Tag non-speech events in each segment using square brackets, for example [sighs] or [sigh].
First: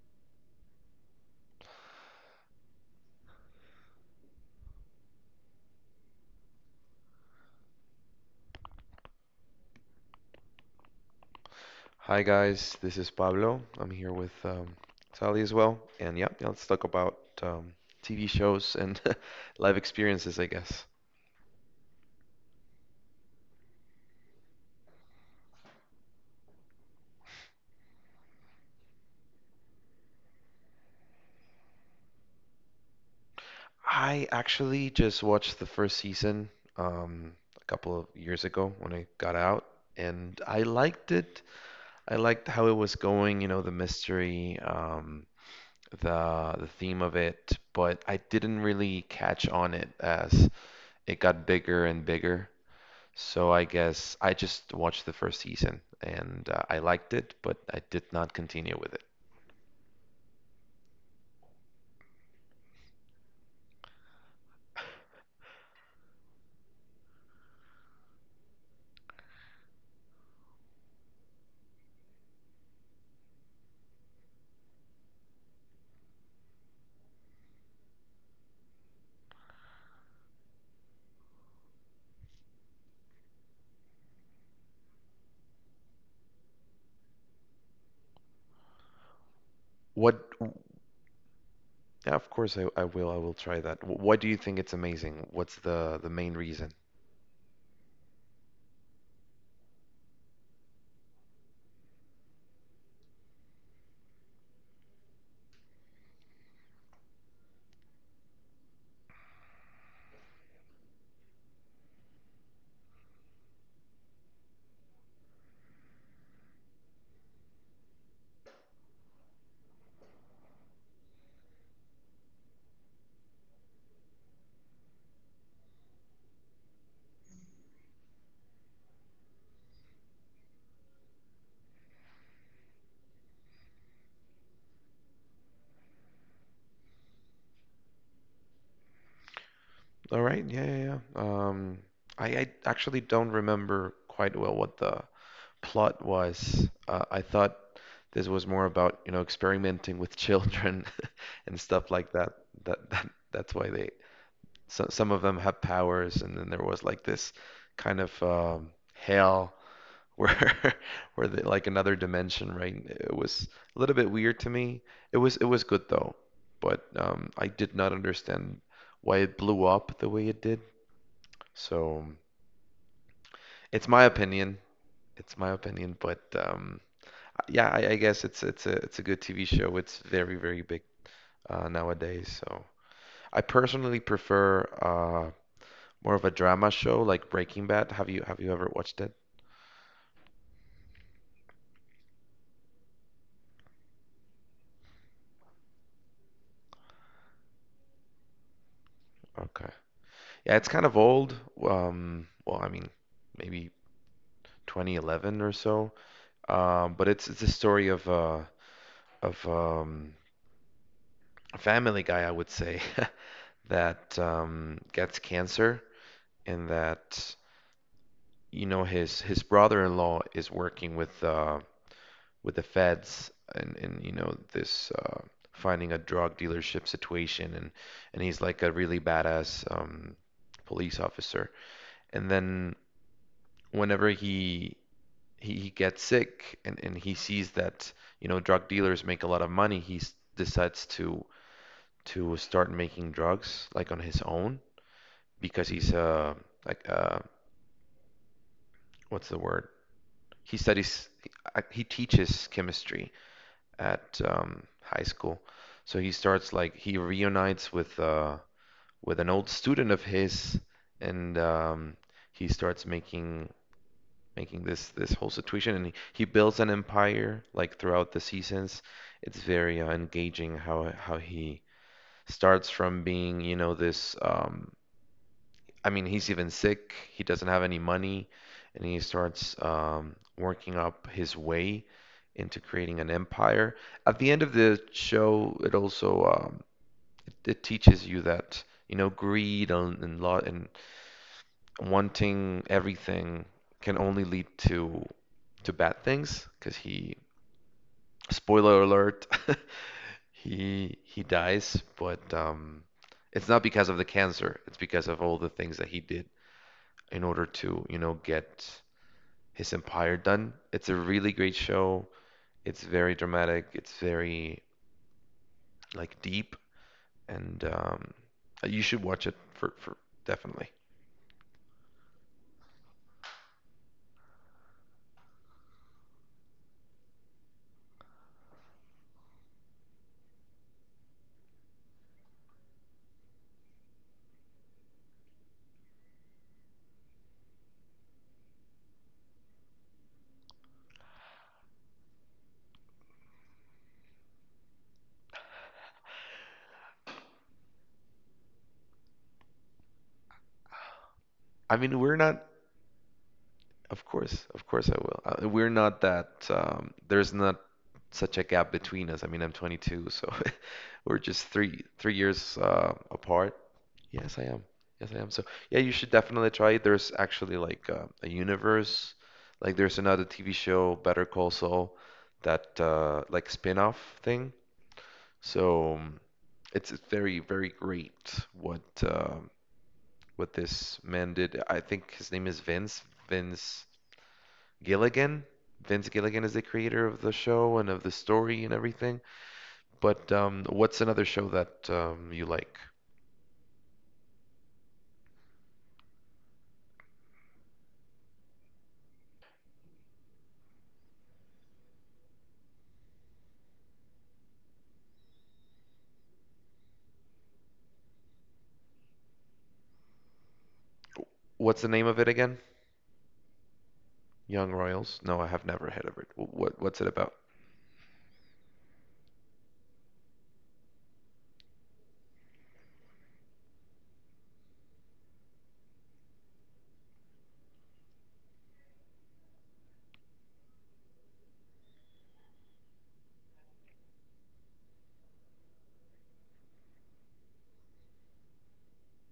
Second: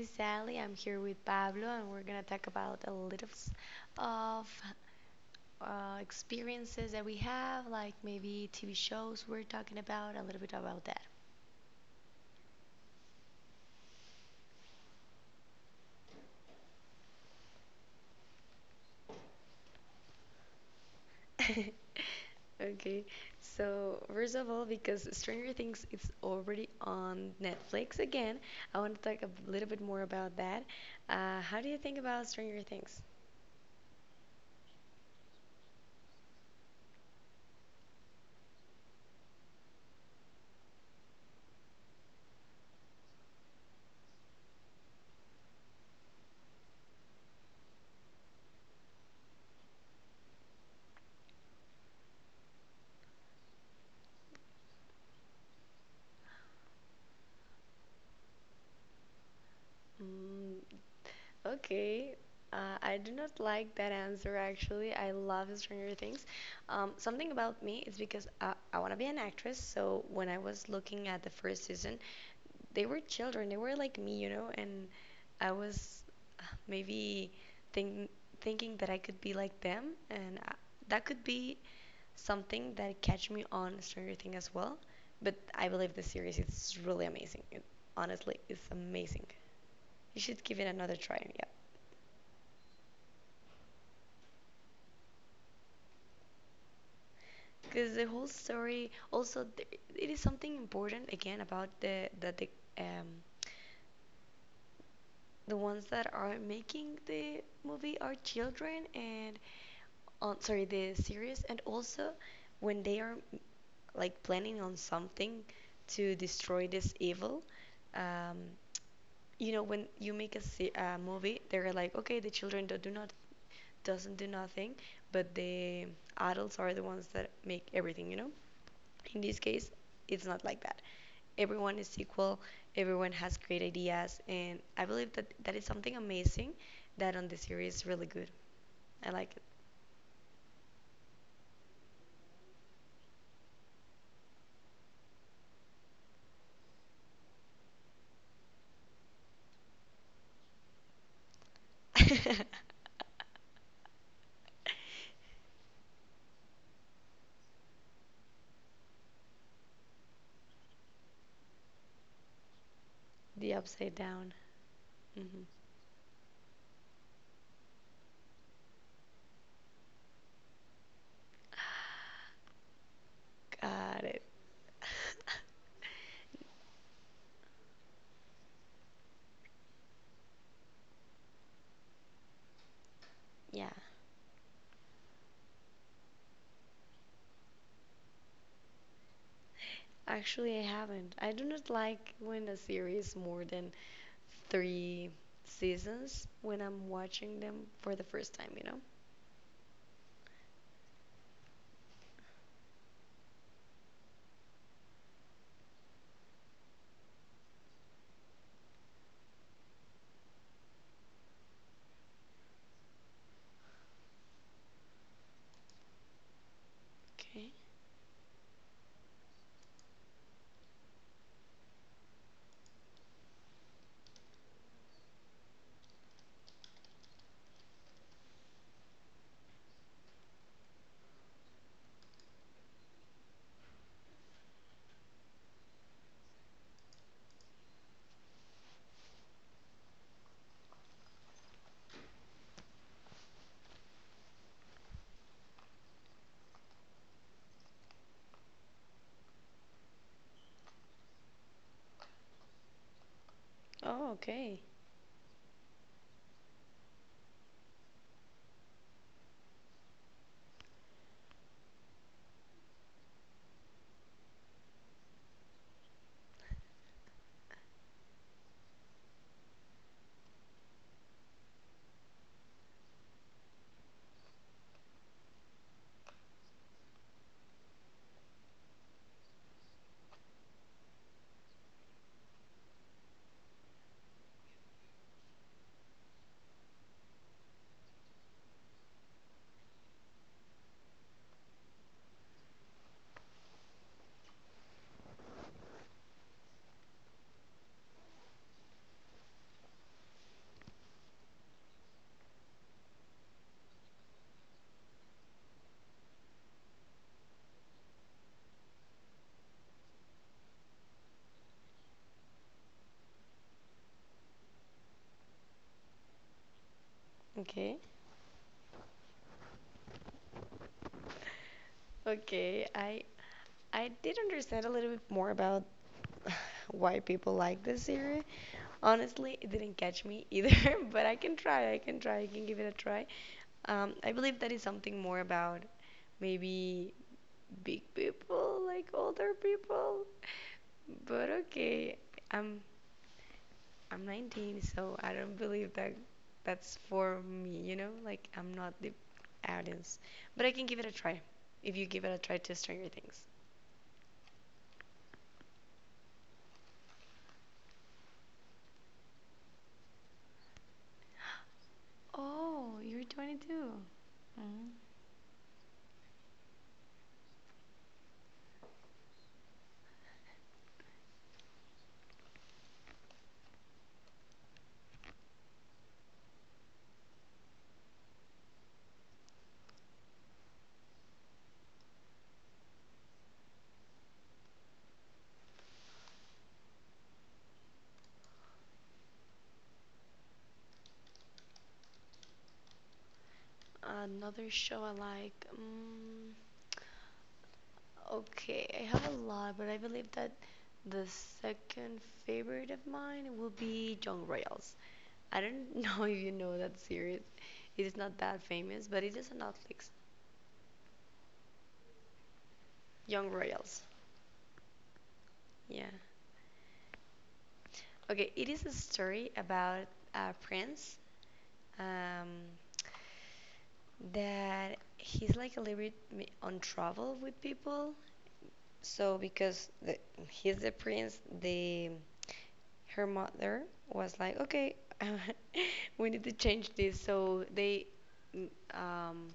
is Sally. I'm here with Pablo, and we're gonna talk about a little s- of experiences that we have, like maybe TV shows. We're talking about a little bit about that. Hi guys, this is Pablo. I'm here with Sally as well, and yeah, yeah, let's talk about um, TV shows and [laughs] live experiences, I guess. [laughs] Okay, so first of all, because Stranger Things is already on Netflix again, I want to talk a little bit more about that. How do you think about Stranger Things? I actually just watched the first season um, a couple of years ago when I got out, and I liked it. I liked how it was going, you know, the mystery, the theme of it, but I didn't really catch on it as it got bigger and bigger. So I guess I just watched the first season and I liked it, but I did not continue with it. Mm, Okay. I do not like that answer actually. I love Stranger Things. Something about me is because I want to be an actress. So when I was looking at the first season, they were children. They were like me, you know, and I was maybe think, thinking that I could be like them. And I, that could be something that catch me on Stranger Things as well. But I believe the series is really amazing. It, honestly, it's amazing. You What, should give it another try. Yeah. yeah, of course I will try that. Why do you think it's amazing? What's the main reason? Because the whole story. It is something important again about um the ones that are making the movie are children and on sorry the series, and also when they are like planning on something to destroy this evil. um you know, when you make a movie, they're like, okay, the children do not doesn't do nothing, but the adults are the ones that make everything, you know. In this case it's not like that. Everyone is equal, everyone has great ideas, and I believe that that is something amazing, that on the series is really good. I like All right, yeah, yeah, yeah. I actually don't remember quite well what the plot was. I thought this was more about, you know, experimenting with children [laughs] and stuff like that. it. That that that's why they So, some of them [laughs] have powers, and then there was like this kind of hell where [laughs] where they, like another dimension, right? It was The a upside little bit down. weird to me. It was Hmm. it was good though, but I did not understand why it blew up the way it did. So it's my Got it. opinion. It's my [laughs] opinion, but yeah, I guess it's a good TV show. It's very big nowadays. So I Yeah, personally prefer more of a drama show like Breaking Bad. Have you ever watched it? actually I haven't. I do not like when a series more than three seasons when I'm watching them for the first time, you know. Okay. Yeah, it's kind of old. Well, I mean, maybe 2011 or so. But it's a story of a family guy, I would say, [laughs] that gets cancer, and that, Okay. you know, his brother-in-law is working with the feds, and, you know, this finding a drug dealership situation, and he's like a really badass police officer. And then whenever he he gets sick, and he sees that, you know, drug dealers make a lot of money, he decides to start making drugs like on his own because he's like what's the word? He studies he teaches chemistry Oh, at okay. High school. So he starts like he reunites with an old student of his, and he starts making making this this whole situation, and he builds an empire like throughout the seasons. It's very engaging how he starts from being, you know, this I mean, he's even sick. He doesn't have any money, and he starts working up his way into creating an empire. At the end of the show, it also it teaches you that, you know, greed and wanting everything can only lead to bad things. Because he, spoiler alert, [laughs] he dies, but it's not because of the cancer. It's because of all the things that he did in order to, you know, get his empire done. It's a really great show. It's very dramatic. It's very like deep, and Okay. You should watch it for definitely. Okay. I did understand a little bit more about [sighs] [laughs] why people like this series. Honestly, it didn't catch me either, [laughs] but I can try. I can try. I can give it a try. I believe that is something more about maybe big people, like older people. But okay, I'm I'm 19, so I don't believe that that's for me. You know, like I'm not the audience, but I can give it a try. If I you mean, give it we're a try not to Stranger Things. Of course, of course I will. We're not that, there's not such a gap between us. I mean, I'm 22, so [laughs] we're just three years apart. Yes, I am. Yes, I am. So yeah, you should definitely try it. There's actually like a universe, like there's another TV show, Better Call Saul, that like spin-off thing. So it's very, very great what this man did. I think his name is Vince. Vince. Gilligan. Vince Gilligan is the creator of the show and of the story and everything. But what's another show that you like? Another show I like. Okay, I have a lot, but I believe that the second favorite of mine will be Young Royals. I don't [laughs] know if you know that series. It is not that famous, but it is on Netflix. What's the name of it again? Young Royals. Young Royals? No, I have Yeah. never heard of it. What what's it about? Okay, it is a story about a prince, um, that he's like a little bit on trouble with people. So he's the prince, the her mother was like, okay, [laughs] we need to change this. So mm, um,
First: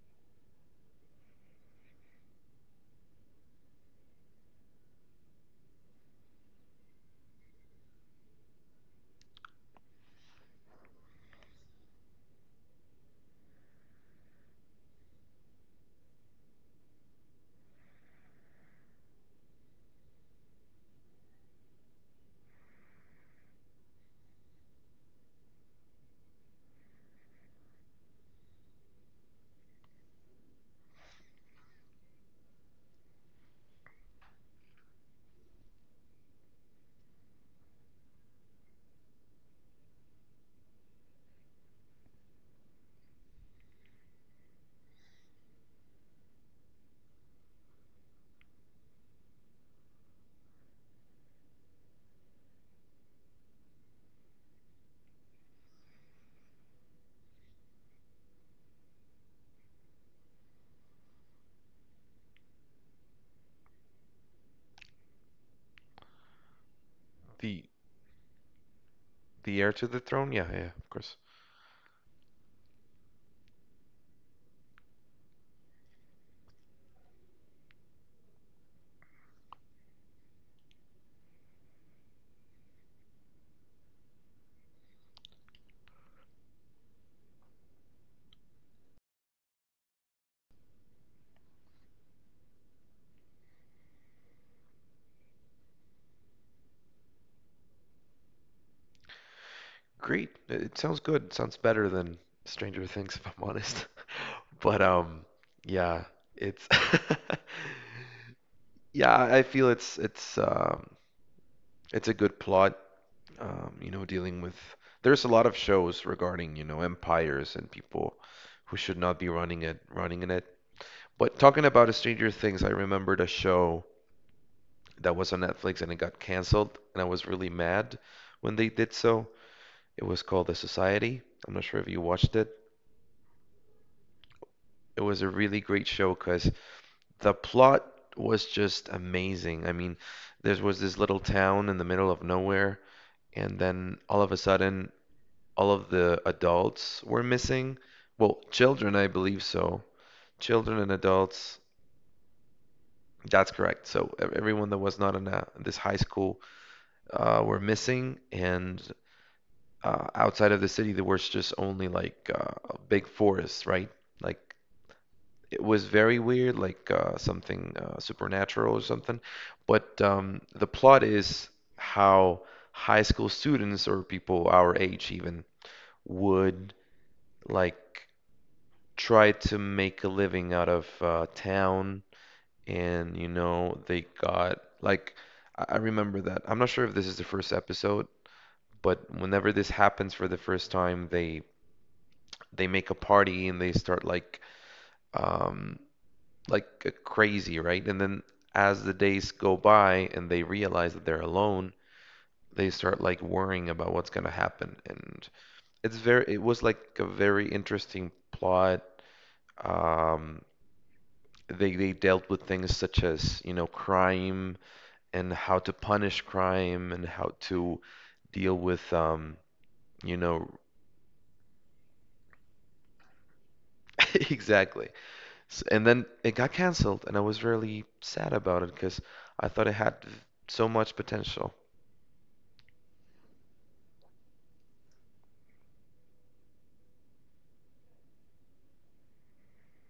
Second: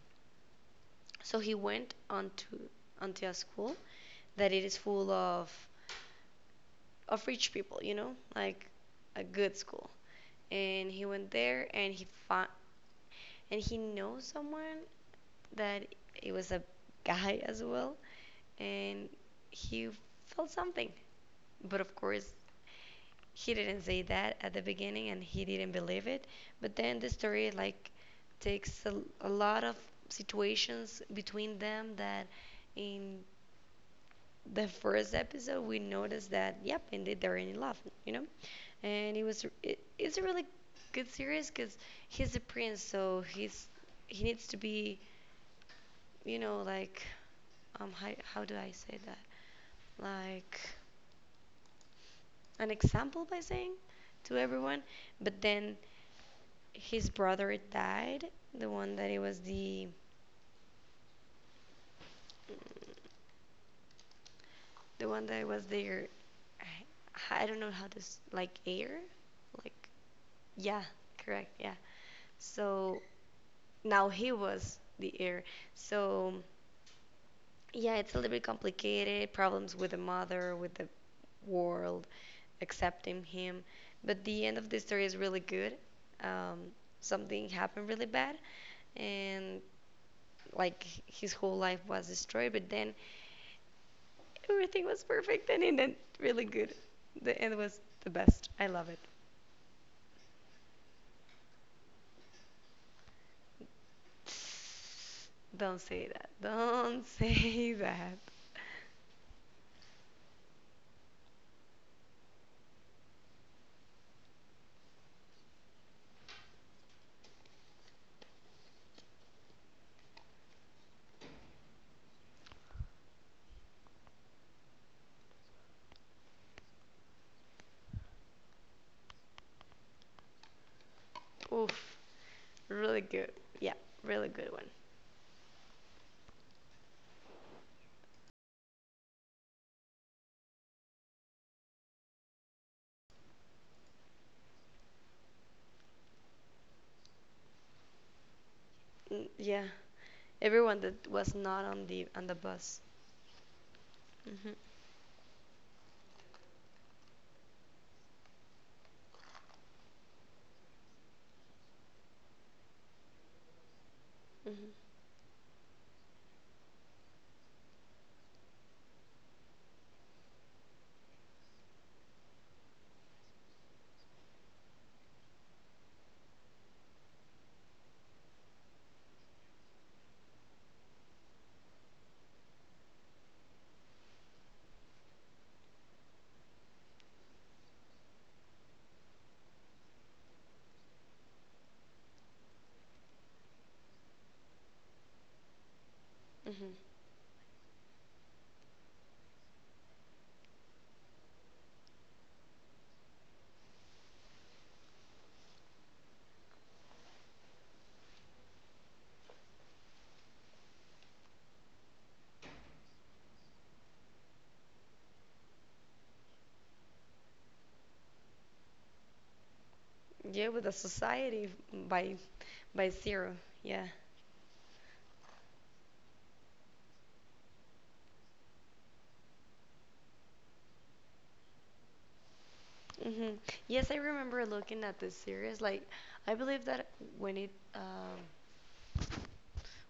so he went onto a school that it is full of rich people, you know, like a good school. And he went there and he found and he knows someone that it was a guy as well, and he felt something. But of course, he didn't say that at the beginning and he didn't believe it, but then the story like takes a lot of situations between them, that in the first episode we noticed that yep, indeed they're in love, you know. And it's a really good series because he's a prince, so he's he needs to be, you know, like, how do I say that, like an example by saying to everyone. But then his brother died. The one that it was the one that was there. I don't The know how to, like, heir, the heir like, to the throne? Yeah, yeah, yeah, of course. correct, yeah. So now he was the heir. So yeah, it's a little bit complicated. Problems with the mother, with the world, accepting him. But the end of the story is really good. Um, Something happened really bad, and like his whole life was destroyed, but then everything was perfect and it ended really good. The end was the best. I love it. Great. It sounds good. It sounds better than Stranger Things, if I'm honest. [laughs] But Don't yeah, say that. it's Don't [laughs] say that. [laughs] yeah, I feel it's a good plot. Um, you know, dealing with. There's a lot of shows regarding, you know, empires and people who should not be running it, running in it. But talking about Stranger Things, I remembered a show that was on Netflix and it got canceled, and I was really mad when they did so. It was called The Society. I'm not sure if Oof. you watched it. Really good. Yeah, really good one. It was a really great show because the plot was just amazing. I mean, there was this little town in the middle of nowhere, and then all of a sudden all of the adults were missing. Well, children, I Mm, believe yeah. so. Children Everyone and that was adults. not on the on the bus. That's correct. So Mhm. everyone that was not in this high school were missing, and outside of the city, there was just only like a big forest, right? Like Mhm. it was very weird, like something supernatural or something. But the plot is how high school students or people our age even would like tried to make a living out of town, and, you know, they got like I remember that. I'm not sure if this is the first episode, but whenever this happens for the first time, they make a party and they start um like Mhm. Crazy, right? And then as the days go by and they realize that they're alone, they start like worrying about what's gonna happen. And it's very it was like a very interesting plot. Um, they dealt with things such as, you know, crime and how to punish crime and how to deal with you Yeah, know, with the society by by zero. Yeah. [laughs] exactly. S and then it got canceled and I was really sad about it because I thought it had so much potential. Mhm. Yes, I remember looking at this series. Like, I believe that when it um,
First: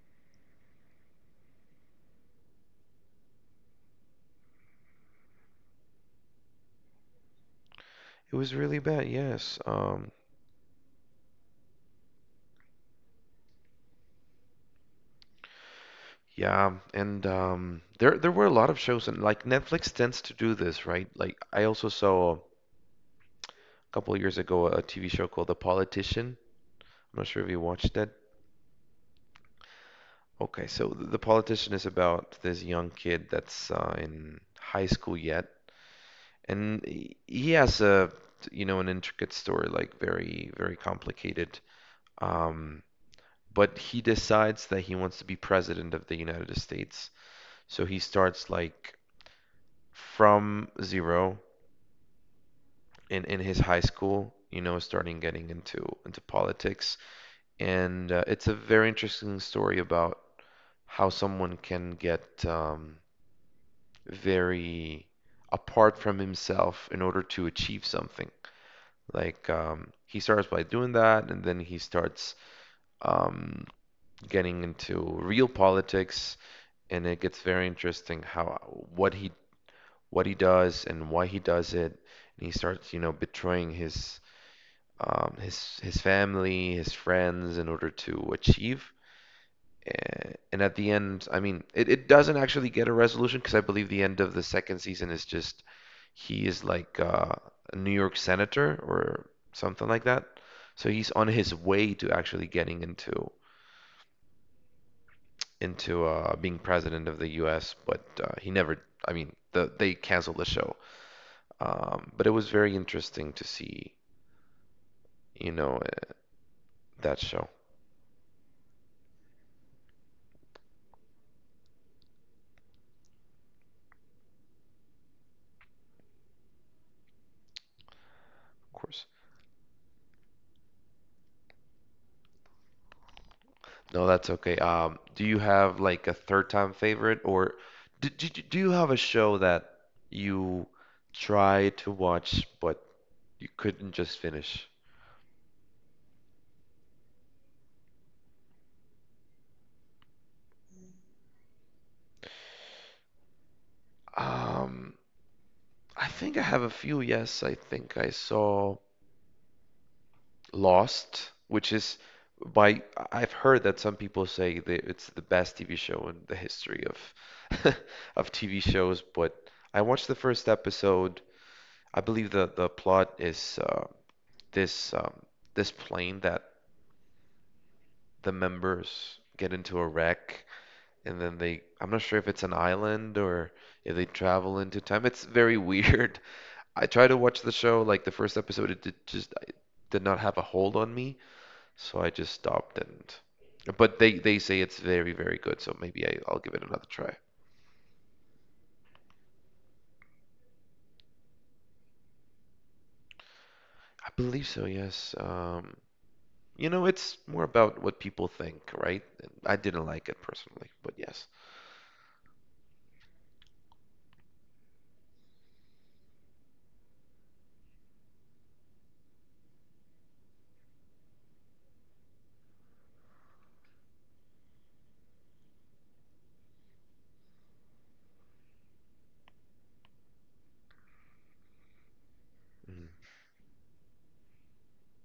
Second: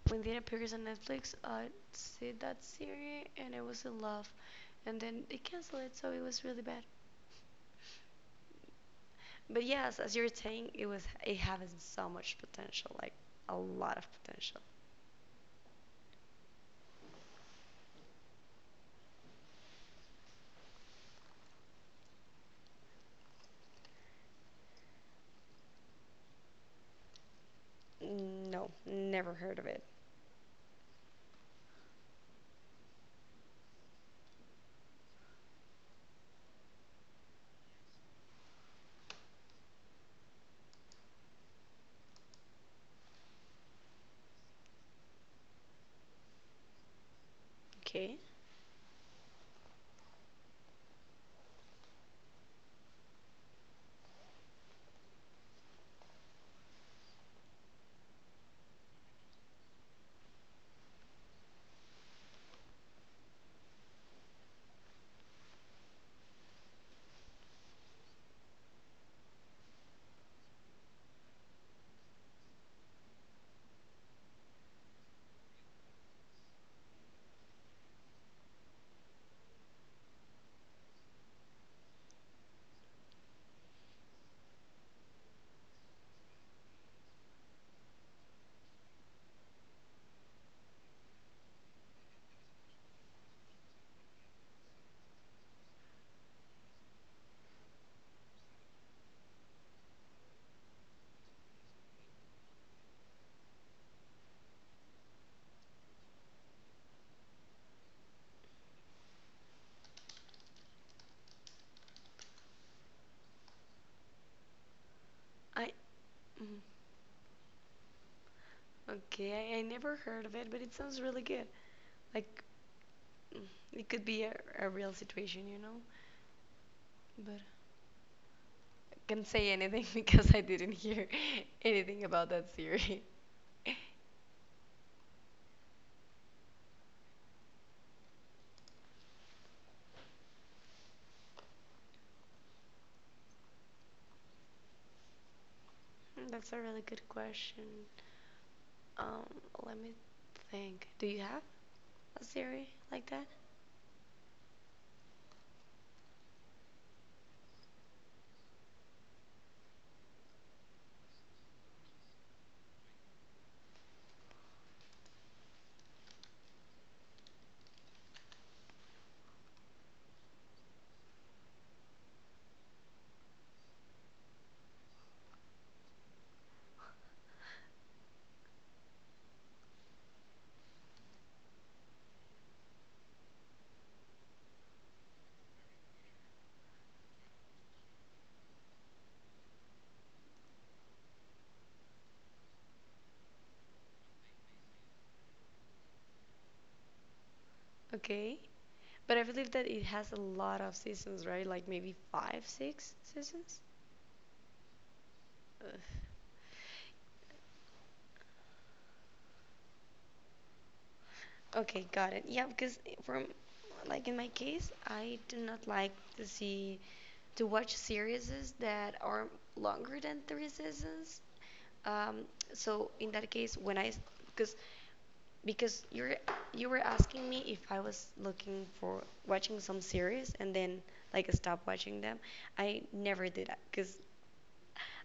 when it appears on Netflix, I see that series and I was in love. And then they canceled it, so it was really bad. It was really bad, yes. But yes, as you're saying, it was it having so much potential, like a lot of potential. Yeah, and there there were a lot of shows, and like Netflix tends to do this, right? Like I also saw a couple of years ago a TV show called The Politician. I'm not sure if you watched that. No, never heard of it. Okay, so The Politician is about this young kid that's in high school yet, and he has a, you know, an intricate story, like very, very complicated. Um, but he decides that he wants to be president of the United States. So he Okay, starts like from zero in his high school, you know, starting getting into politics, and it's a very interesting story about how someone can get very apart from himself in order to achieve something. Like he starts by doing that, and then he starts um, getting into real politics, and it gets very interesting how what he what he does and why he does it, and he starts, you know, betraying his family, his friends in order to achieve. And at the end, I mean, it doesn't actually get a resolution because I believe the end of the second season is just he is like a New York senator or something like that. So he's on his way to actually getting into being president of the U.S., but he never. I mean, they canceled the show. But it was very interesting to see, you I know, mm, that show, of okay, I never heard of it, but it sounds really good. Like, mm, it could be a real situation, you know. But I course. can't say anything [laughs] because I didn't hear [laughs] anything about that series. [laughs] No, that's okay. Do you have like a third time favorite, or do you have a show that you try to watch but you couldn't just finish? Mm, that's a really good question. Um, Let me think. Do you have a series like that? Um, I think I have a few. Yes, I think I saw Lost, which is by I've heard that some people say that it's the best TV show in the history of [laughs] of TV shows, but I watched the first episode. I believe the plot is this this plane that the members get into a wreck and then they I'm not sure if it's an island or if they travel into time. It's very weird. [laughs] I tried to watch the show like the first episode it did not have a hold on me, so I just stopped and but they say it's very very good, so maybe I'll give it another try. Okay. But I believe that it has a lot of seasons, right? Like maybe five, six seasons? I believe so, yes. Ugh. You know, it's more about what people think, right? I didn't like it personally, but yes. Okay, got it. Yeah, because from like in my case, I do not like to see to watch series that are longer than three seasons. Um, so in that case, when I because because you're you were asking me if I was looking for watching some series and then like stop watching them, I Mhm. never did that because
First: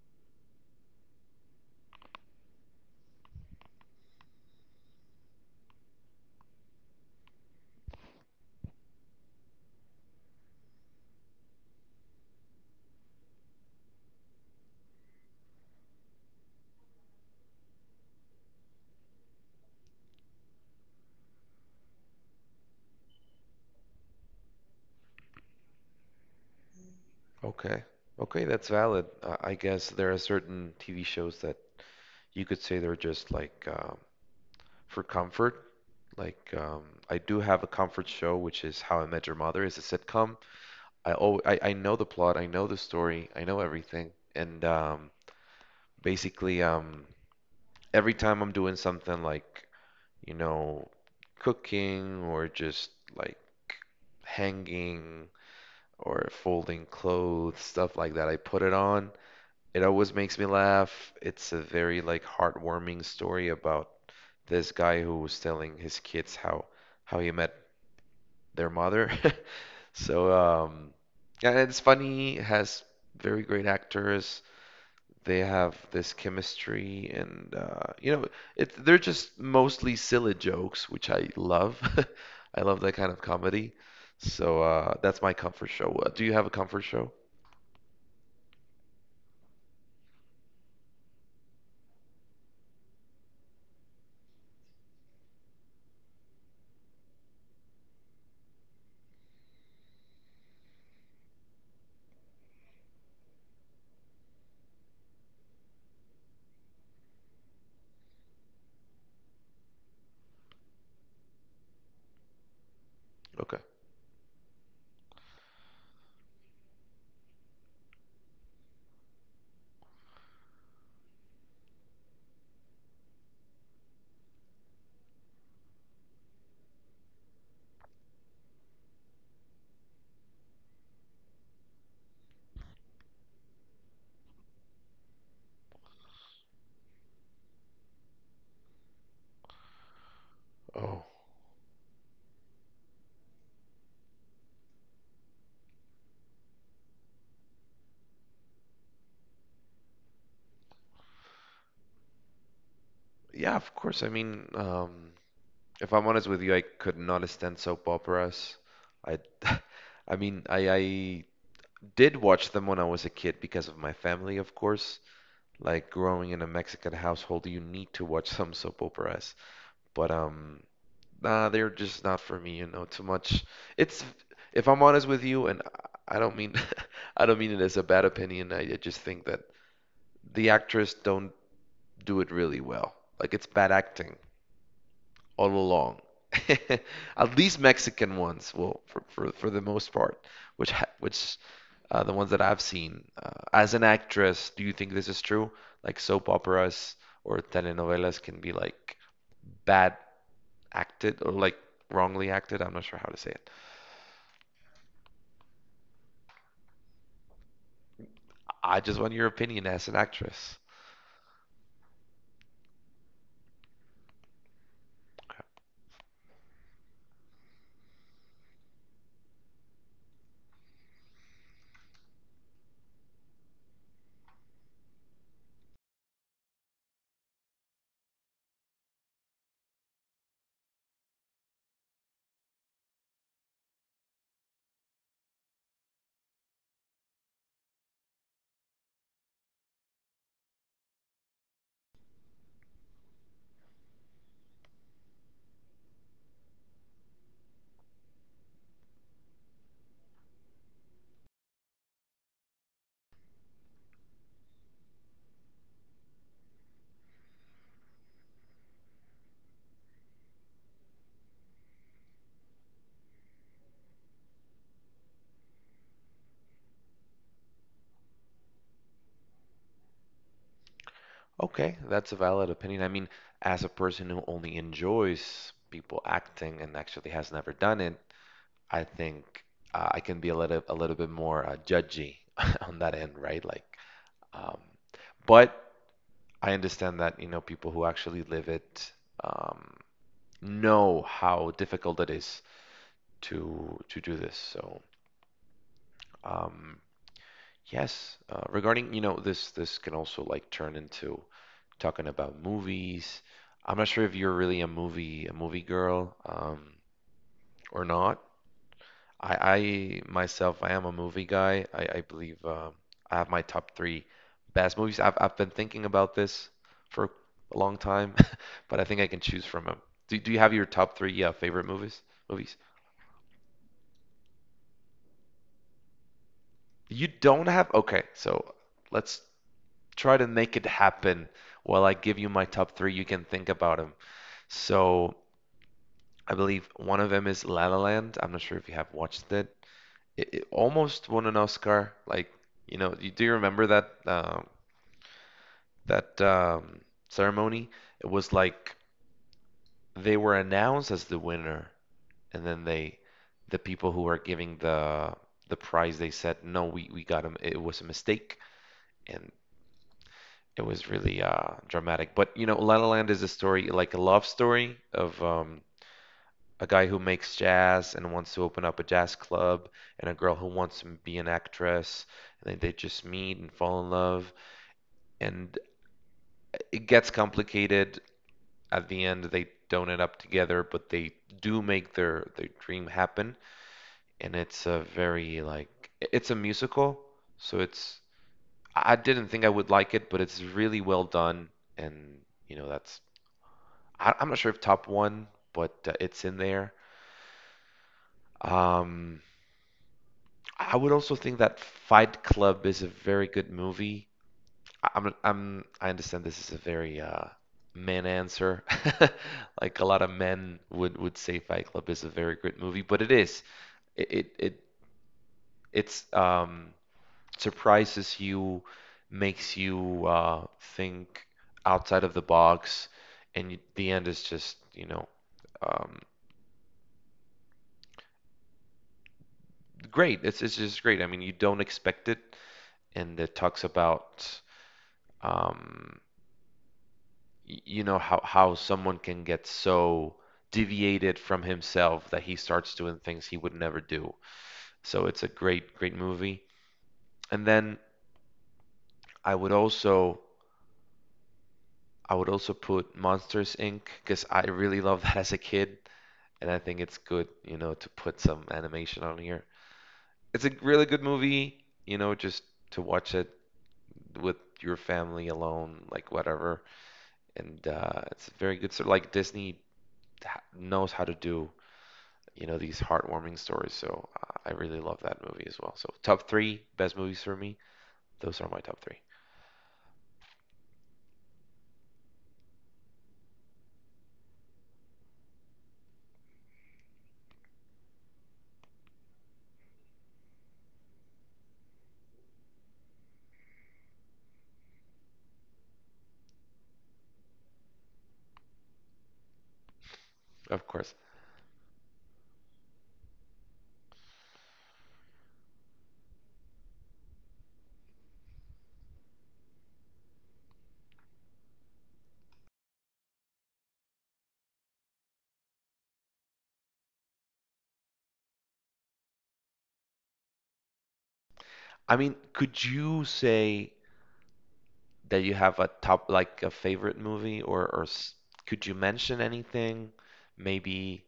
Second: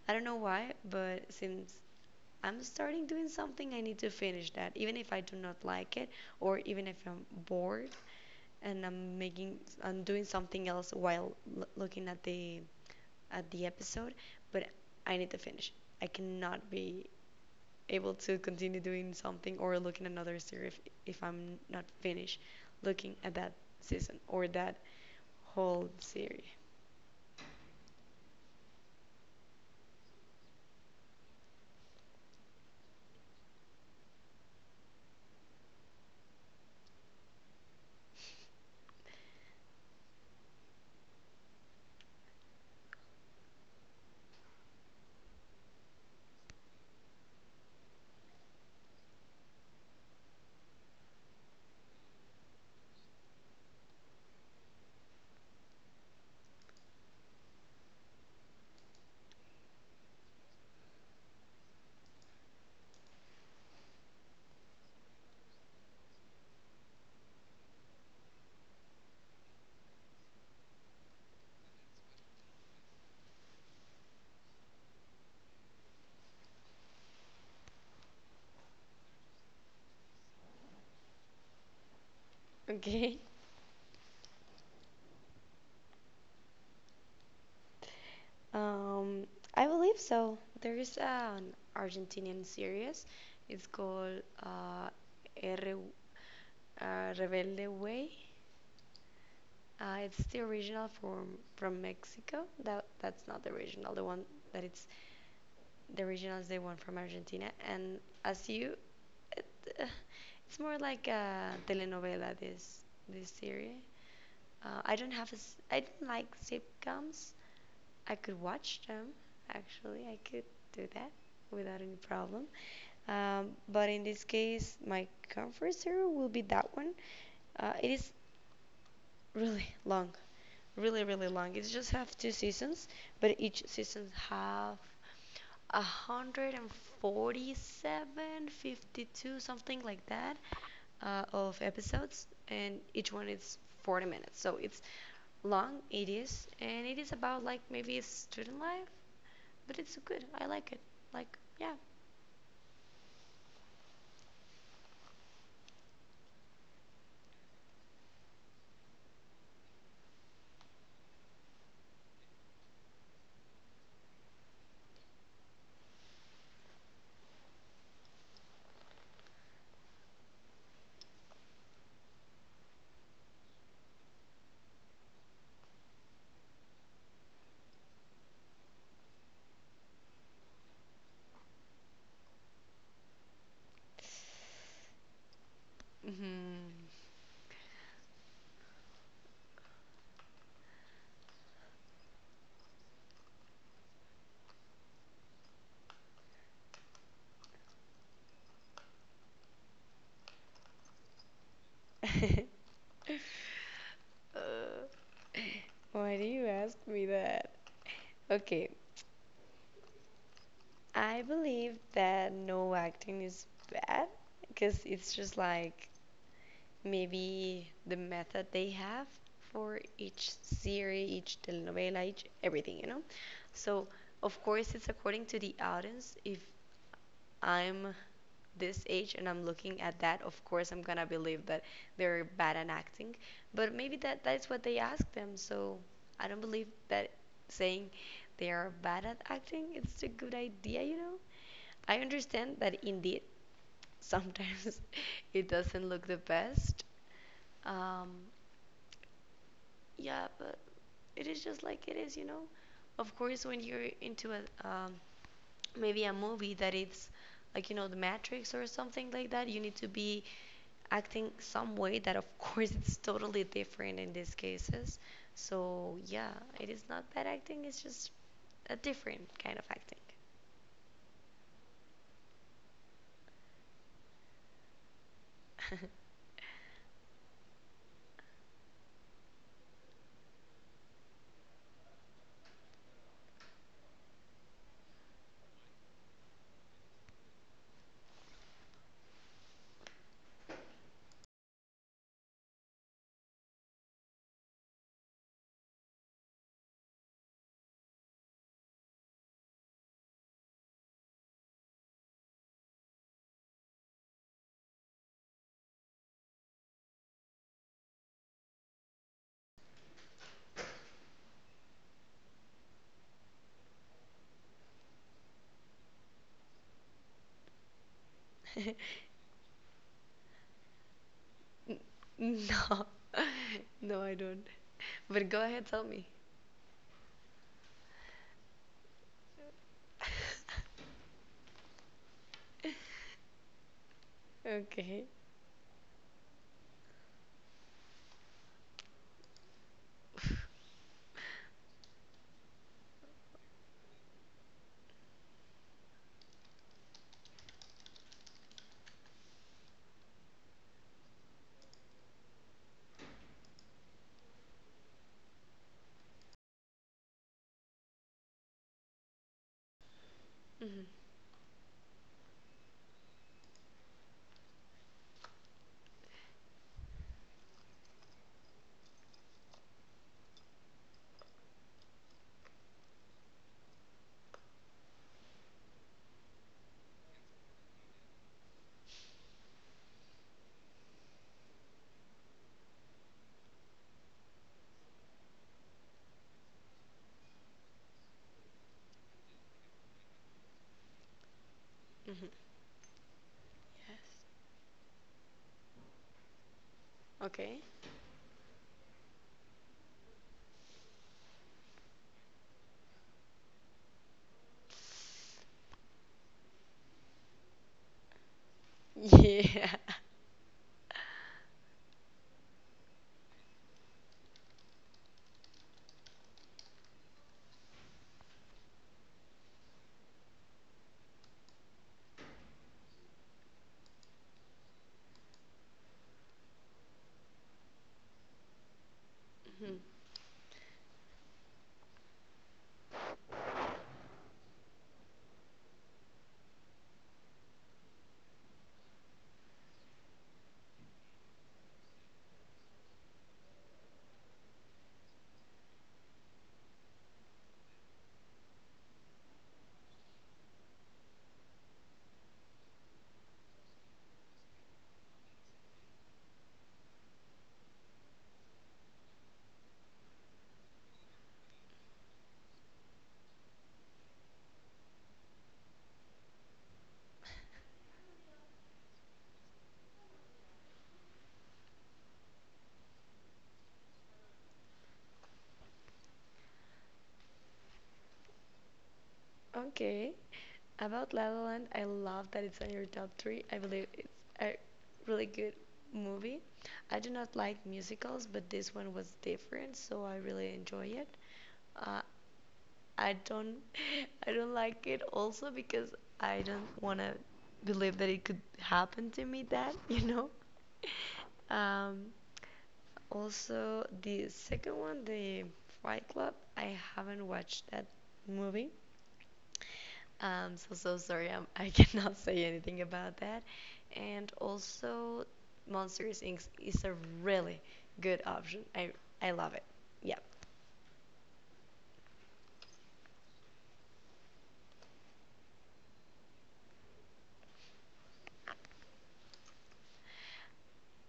I don't know why, but since I'm starting doing something, I need to finish that, even if I do not like it, or even if I'm bored and I'm doing something else while looking at the episode. But I need to finish. I cannot be able to continue doing something or looking at another series if I'm not finished looking at that season or that whole series. [laughs] Okay. Okay, that's valid. I guess there are certain TV shows that you could say they're just like for comfort. Like I do have a comfort show, which is How I Met Your Mother. It's a sitcom. I know the plot, I know the story, I know everything. And basically, every time I'm doing something like, you know, cooking or just like hanging or folding clothes, stuff like that, I put it on. It always makes me laugh. It's a very like heartwarming story about this guy who was telling his kids how he met their mother. [laughs] So um yeah, and it's funny, it has very great actors. They have this chemistry and it they're just mostly silly jokes, which I love. [laughs] I love that kind Okay. of comedy. So that's my comfort show. Do you have a comfort show? Um, I believe so. There is an Argentinian series. It's called R Rebelde Way. It's the original from Mexico. That that's not the original. The one that it's the original is the one from Argentina. And as you, it, uh, it's more like a telenovela. This Okay. series. I don't have a s I don't like sitcoms, I could watch them. Actually, I could do that without any problem. But in this case, my comfort zero will be that one. It is really long, really really long. It just have two seasons, but each season have 140-seven, 52, something like that, Oh. Of episodes, and each one is 40 minutes. So it's long, it is, and it is about like maybe student life, but it's good. I like it. Like yeah. Yeah, of course. I mean, if I'm honest with you, I could not stand soap operas. I, [laughs] I mean, I did watch them when I was a kid because of my family, of course. Like growing in a Mexican household, you need to watch [laughs] some soap operas. But nah, they're just not for me, you know, too much. It's, if I'm honest with you, and I don't mean, [laughs] I don't mean it as a bad opinion. I just think that the actors don't do it really well. Like it's bad acting all along. Hmm. [laughs] At least Mexican ones, well, for the most part, which the ones that I've seen. As an actress, do you think this is true? Like soap operas or telenovelas can be like bad acted or like wrongly acted. [laughs] I'm not sure how to say it. uh, why do you ask me that? Okay, I just want your opinion as an actress. I believe that no acting is bad because it's just like maybe the method they have for each series, each telenovela, each everything, you know? So, of course, it's according to the audience. If I'm this age and I'm looking at that, of course, I'm gonna believe that they're bad at acting. But maybe that that's what they ask them. So, I don't believe that saying they are bad at acting it's a good idea, you know? I understand that indeed sometimes [laughs] it doesn't look the best. Um, yeah, but it is just like it is, you know. Of course, when you're into a maybe a movie that it's like you know The Matrix or something like that, you need to be acting some way that of [laughs] course it's totally different in these cases. So yeah, it is not bad acting. It's just a different kind of acting. Okay, that's a valid opinion. I mean, as a person who only enjoys people acting and actually has never done it, I think I can be a little bit more judgy [laughs] on that end, right? Like, um, but I understand that you know people who actually live it um, know how difficult it is to do this. So um, yes, regarding you know this can also like turn into talking about movies. I'm not sure if you're really a movie girl or not. I myself, I am a movie guy. I believe I have my top three best movies. I've been thinking about this for a long time, [laughs] but I think I can choose from them. Do you have your top three favorite movies? [laughs] N- Movies? No, no, I don't. But go ahead, tell me. You don't have? Okay, so let's try to make it happen. While I give you my top three, you can think about them. Okay. So I believe one of them is La La Land. I'm not sure if you have watched it. It almost won an Oscar. Like, you know, do you remember that that ceremony, it was like they were announced as the winner, and then the people who are giving the prize, they said, no, we got him. It was a mistake, and it Hmm. was really dramatic. But you know, La La Land is a story like a love story of a guy who makes jazz and wants to open up a jazz club, and a girl who wants to be an actress, and then they just meet and fall in love, and it gets complicated at the end they don't end up together, but they do make their dream happen. And it's a very like it's a musical, so it's I didn't think I would like it, but it's really well done. And Hmm. you know that's I, Yes. I'm not sure if top one, but it's in there. Okay. Um, I would also think that Fight Club is a very good movie. I understand this is a very man answer. [laughs] Yeah. Like a lot of men would say Fight Club is a very good movie, but it is. It it, it it's surprises you, makes you think outside of the box, and you, the end is just, you know, um Mhm. great. It's just great. I mean, you don't expect it, and it talks about um you know how someone can get so deviated from himself that he starts doing things he would never do. So it's a great movie. And then I would also I would also put Monsters Inc. because I really [laughs] loved that as a kid, and I think it's good, you know, to put some animation on here. It's a really good movie, you know, just to watch it with your family alone, like whatever. And it's very good. So like Disney knows how to do you know these heartwarming stories. So I really love that movie as well. So top three best movies for me. Those are my top three, Okay. About La La Land, I love that it's on your top three. I believe it's a really good movie. I do not like musicals, but this one was different, so I really enjoy it. Uh, I don't [laughs] I don't like it also because I don't want to believe that it could happen to me that, you know. of course. [laughs] Um, Also the second one, the Fight Club, I haven't watched that movie. So so sorry, I'm, [laughs] I cannot say anything about that. And also Monsters Inc. is a really good option. I love it. Yeah. I mean, could you say that you have a top like a favorite movie, or could you mention anything? Maybe.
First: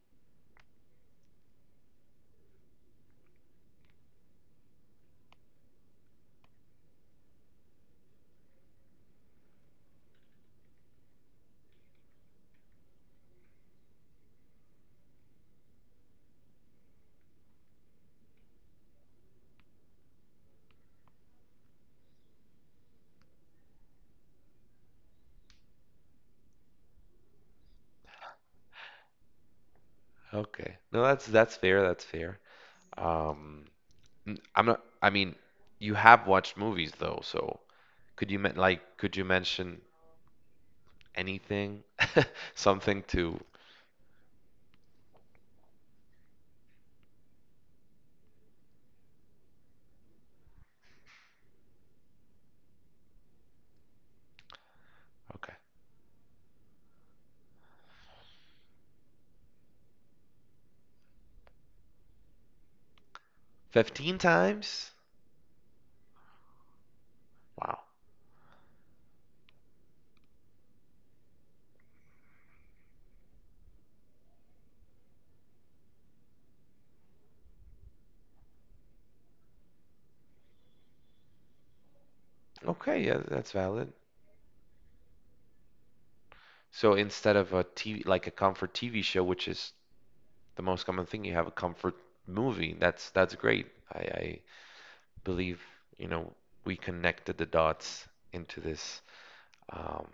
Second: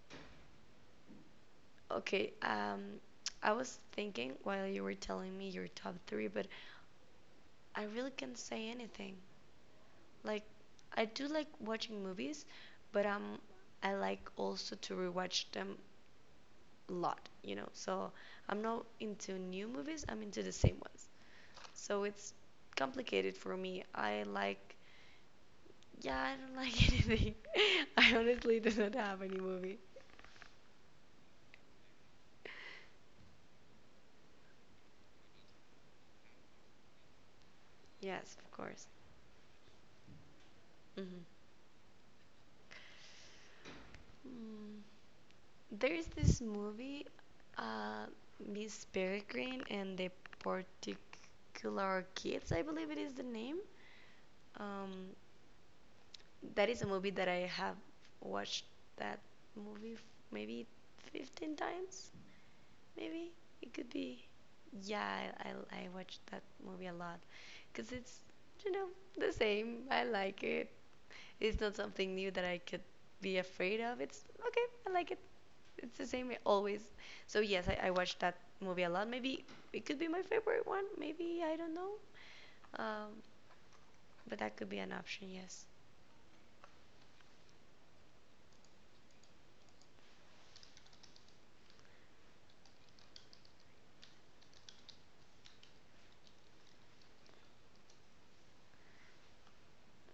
Okay, I was thinking while you were telling me your top three, but I really can't say anything. Like, I do like watching movies, but I like also to rewatch them a lot, you know. So I'm not into new movies, I'm into the same ones. So it's complicated for me. I like, yeah, I don't like [laughs] anything. I honestly do not have any movie. Okay. No, that's fair. That's fair. Um, n- I'm not. I mean, you have watched movies though, so could Yes, you of men like course. could you mention Mm-hmm. anything? [laughs] Something to. Hmm. There's this movie, uh, Miss Peregrine and the Particular Kids, I believe it is the name. Um, Okay. that is a movie that I have watched that movie maybe 15 times, maybe. It could 15 be. times? Yeah, I watched that movie a lot Wow. because it's, you know, the same. I like it. It's not something new that I could be afraid of. It's okay, I like it. It's the same always. So yes, I watched that movie a lot. Maybe it could be my favorite one. Maybe I don't know. Okay, Um, yeah, that's valid. but that could be an option. Yes. So instead of a TV, like a comfort TV show, which is the most common thing, you have a comfort movie. That's great. I believe, you know, we connected the dots into this um,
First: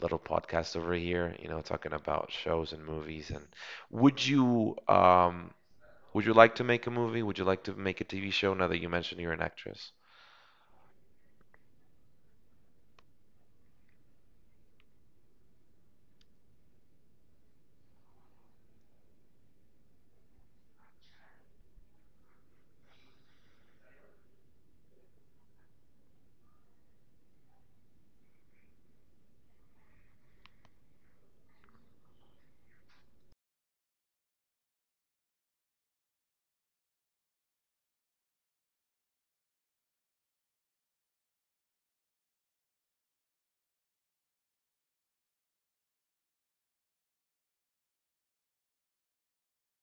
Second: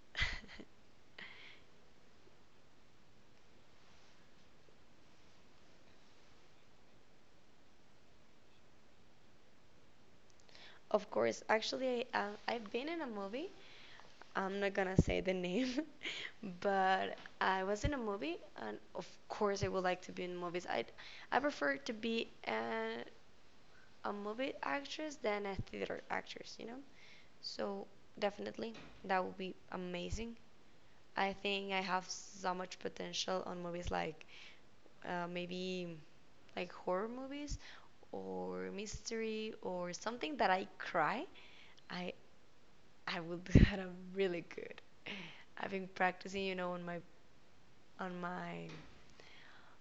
little podcast over [laughs] here, you know, talking about shows and movies. And would you um, would you like to make a movie? Would you like to make a TV show now that you mentioned you're an actress? Of course. Actually, I've been in a movie. I'm not gonna say the name, [laughs] but I was in a movie, and of course, I would like to be in movies. I prefer to be a movie actress than a theater actress. You know, so definitely that would be amazing. I think I have so much potential on movies like maybe like horror movies or mystery or something that I cry. I I will do [laughs] that. I'm really good. I've been practicing, you know, on my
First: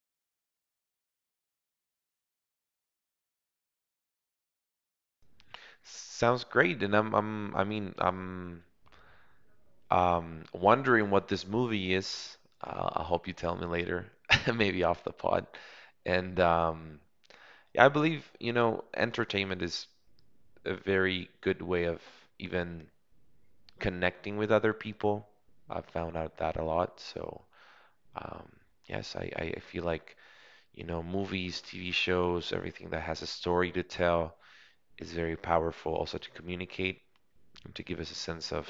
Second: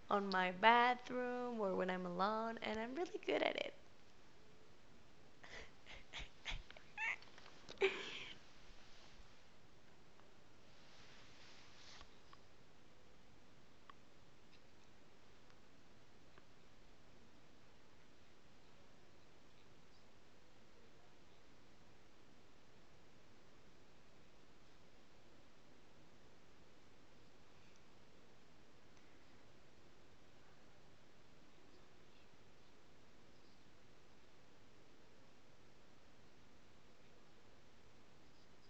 on my bathroom or when I'm alone, and I'm really good at it. Sounds great, and I mean, I'm um, wondering what this movie is. I hope you tell me later, [laughs] maybe off the pod. And yeah, I believe, you know, entertainment is a very good way of even connecting with other people. I've found out that a lot. So, um, yes, I feel like, you know, movies, TV shows, everything that has a story to tell is very powerful also to communicate and to give us a sense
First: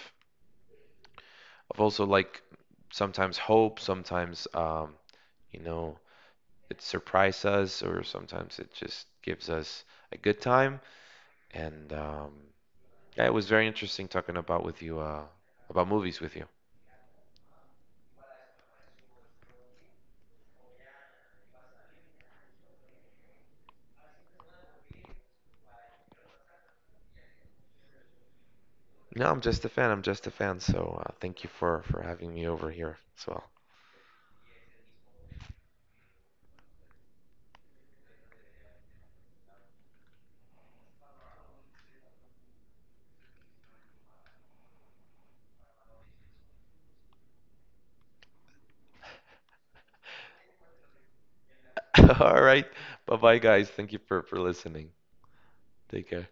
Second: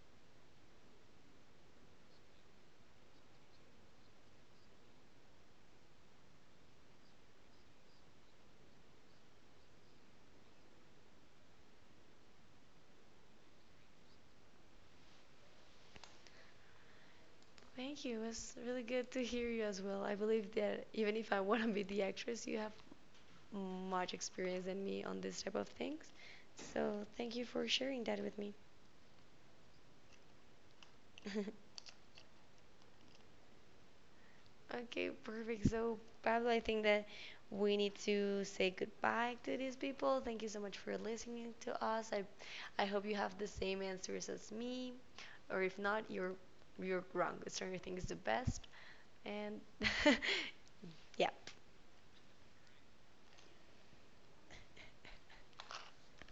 of also like sometimes hope, sometimes you know, it surprises us, or sometimes it just gives us a good time. And yeah, it was very interesting talking about with you about movies with you. Thank you. It's really good to hear you as well. I believe that even if I want to be the actress you have much experience than me on this type of things. So thank you for sharing that with me. No, I'm just a fan. I'm just a fan. So thank you [laughs] for having me over here as well. Okay, perfect. So, Pablo, I think that we need to say goodbye to these people. Thank you so much for listening to us. I hope you have the same answers as me, or if not, you're wrong. Stranger Things is the best. And [laughs] yeah, [laughs] All right. Bye bye, guys. Thank you for listening. Take care.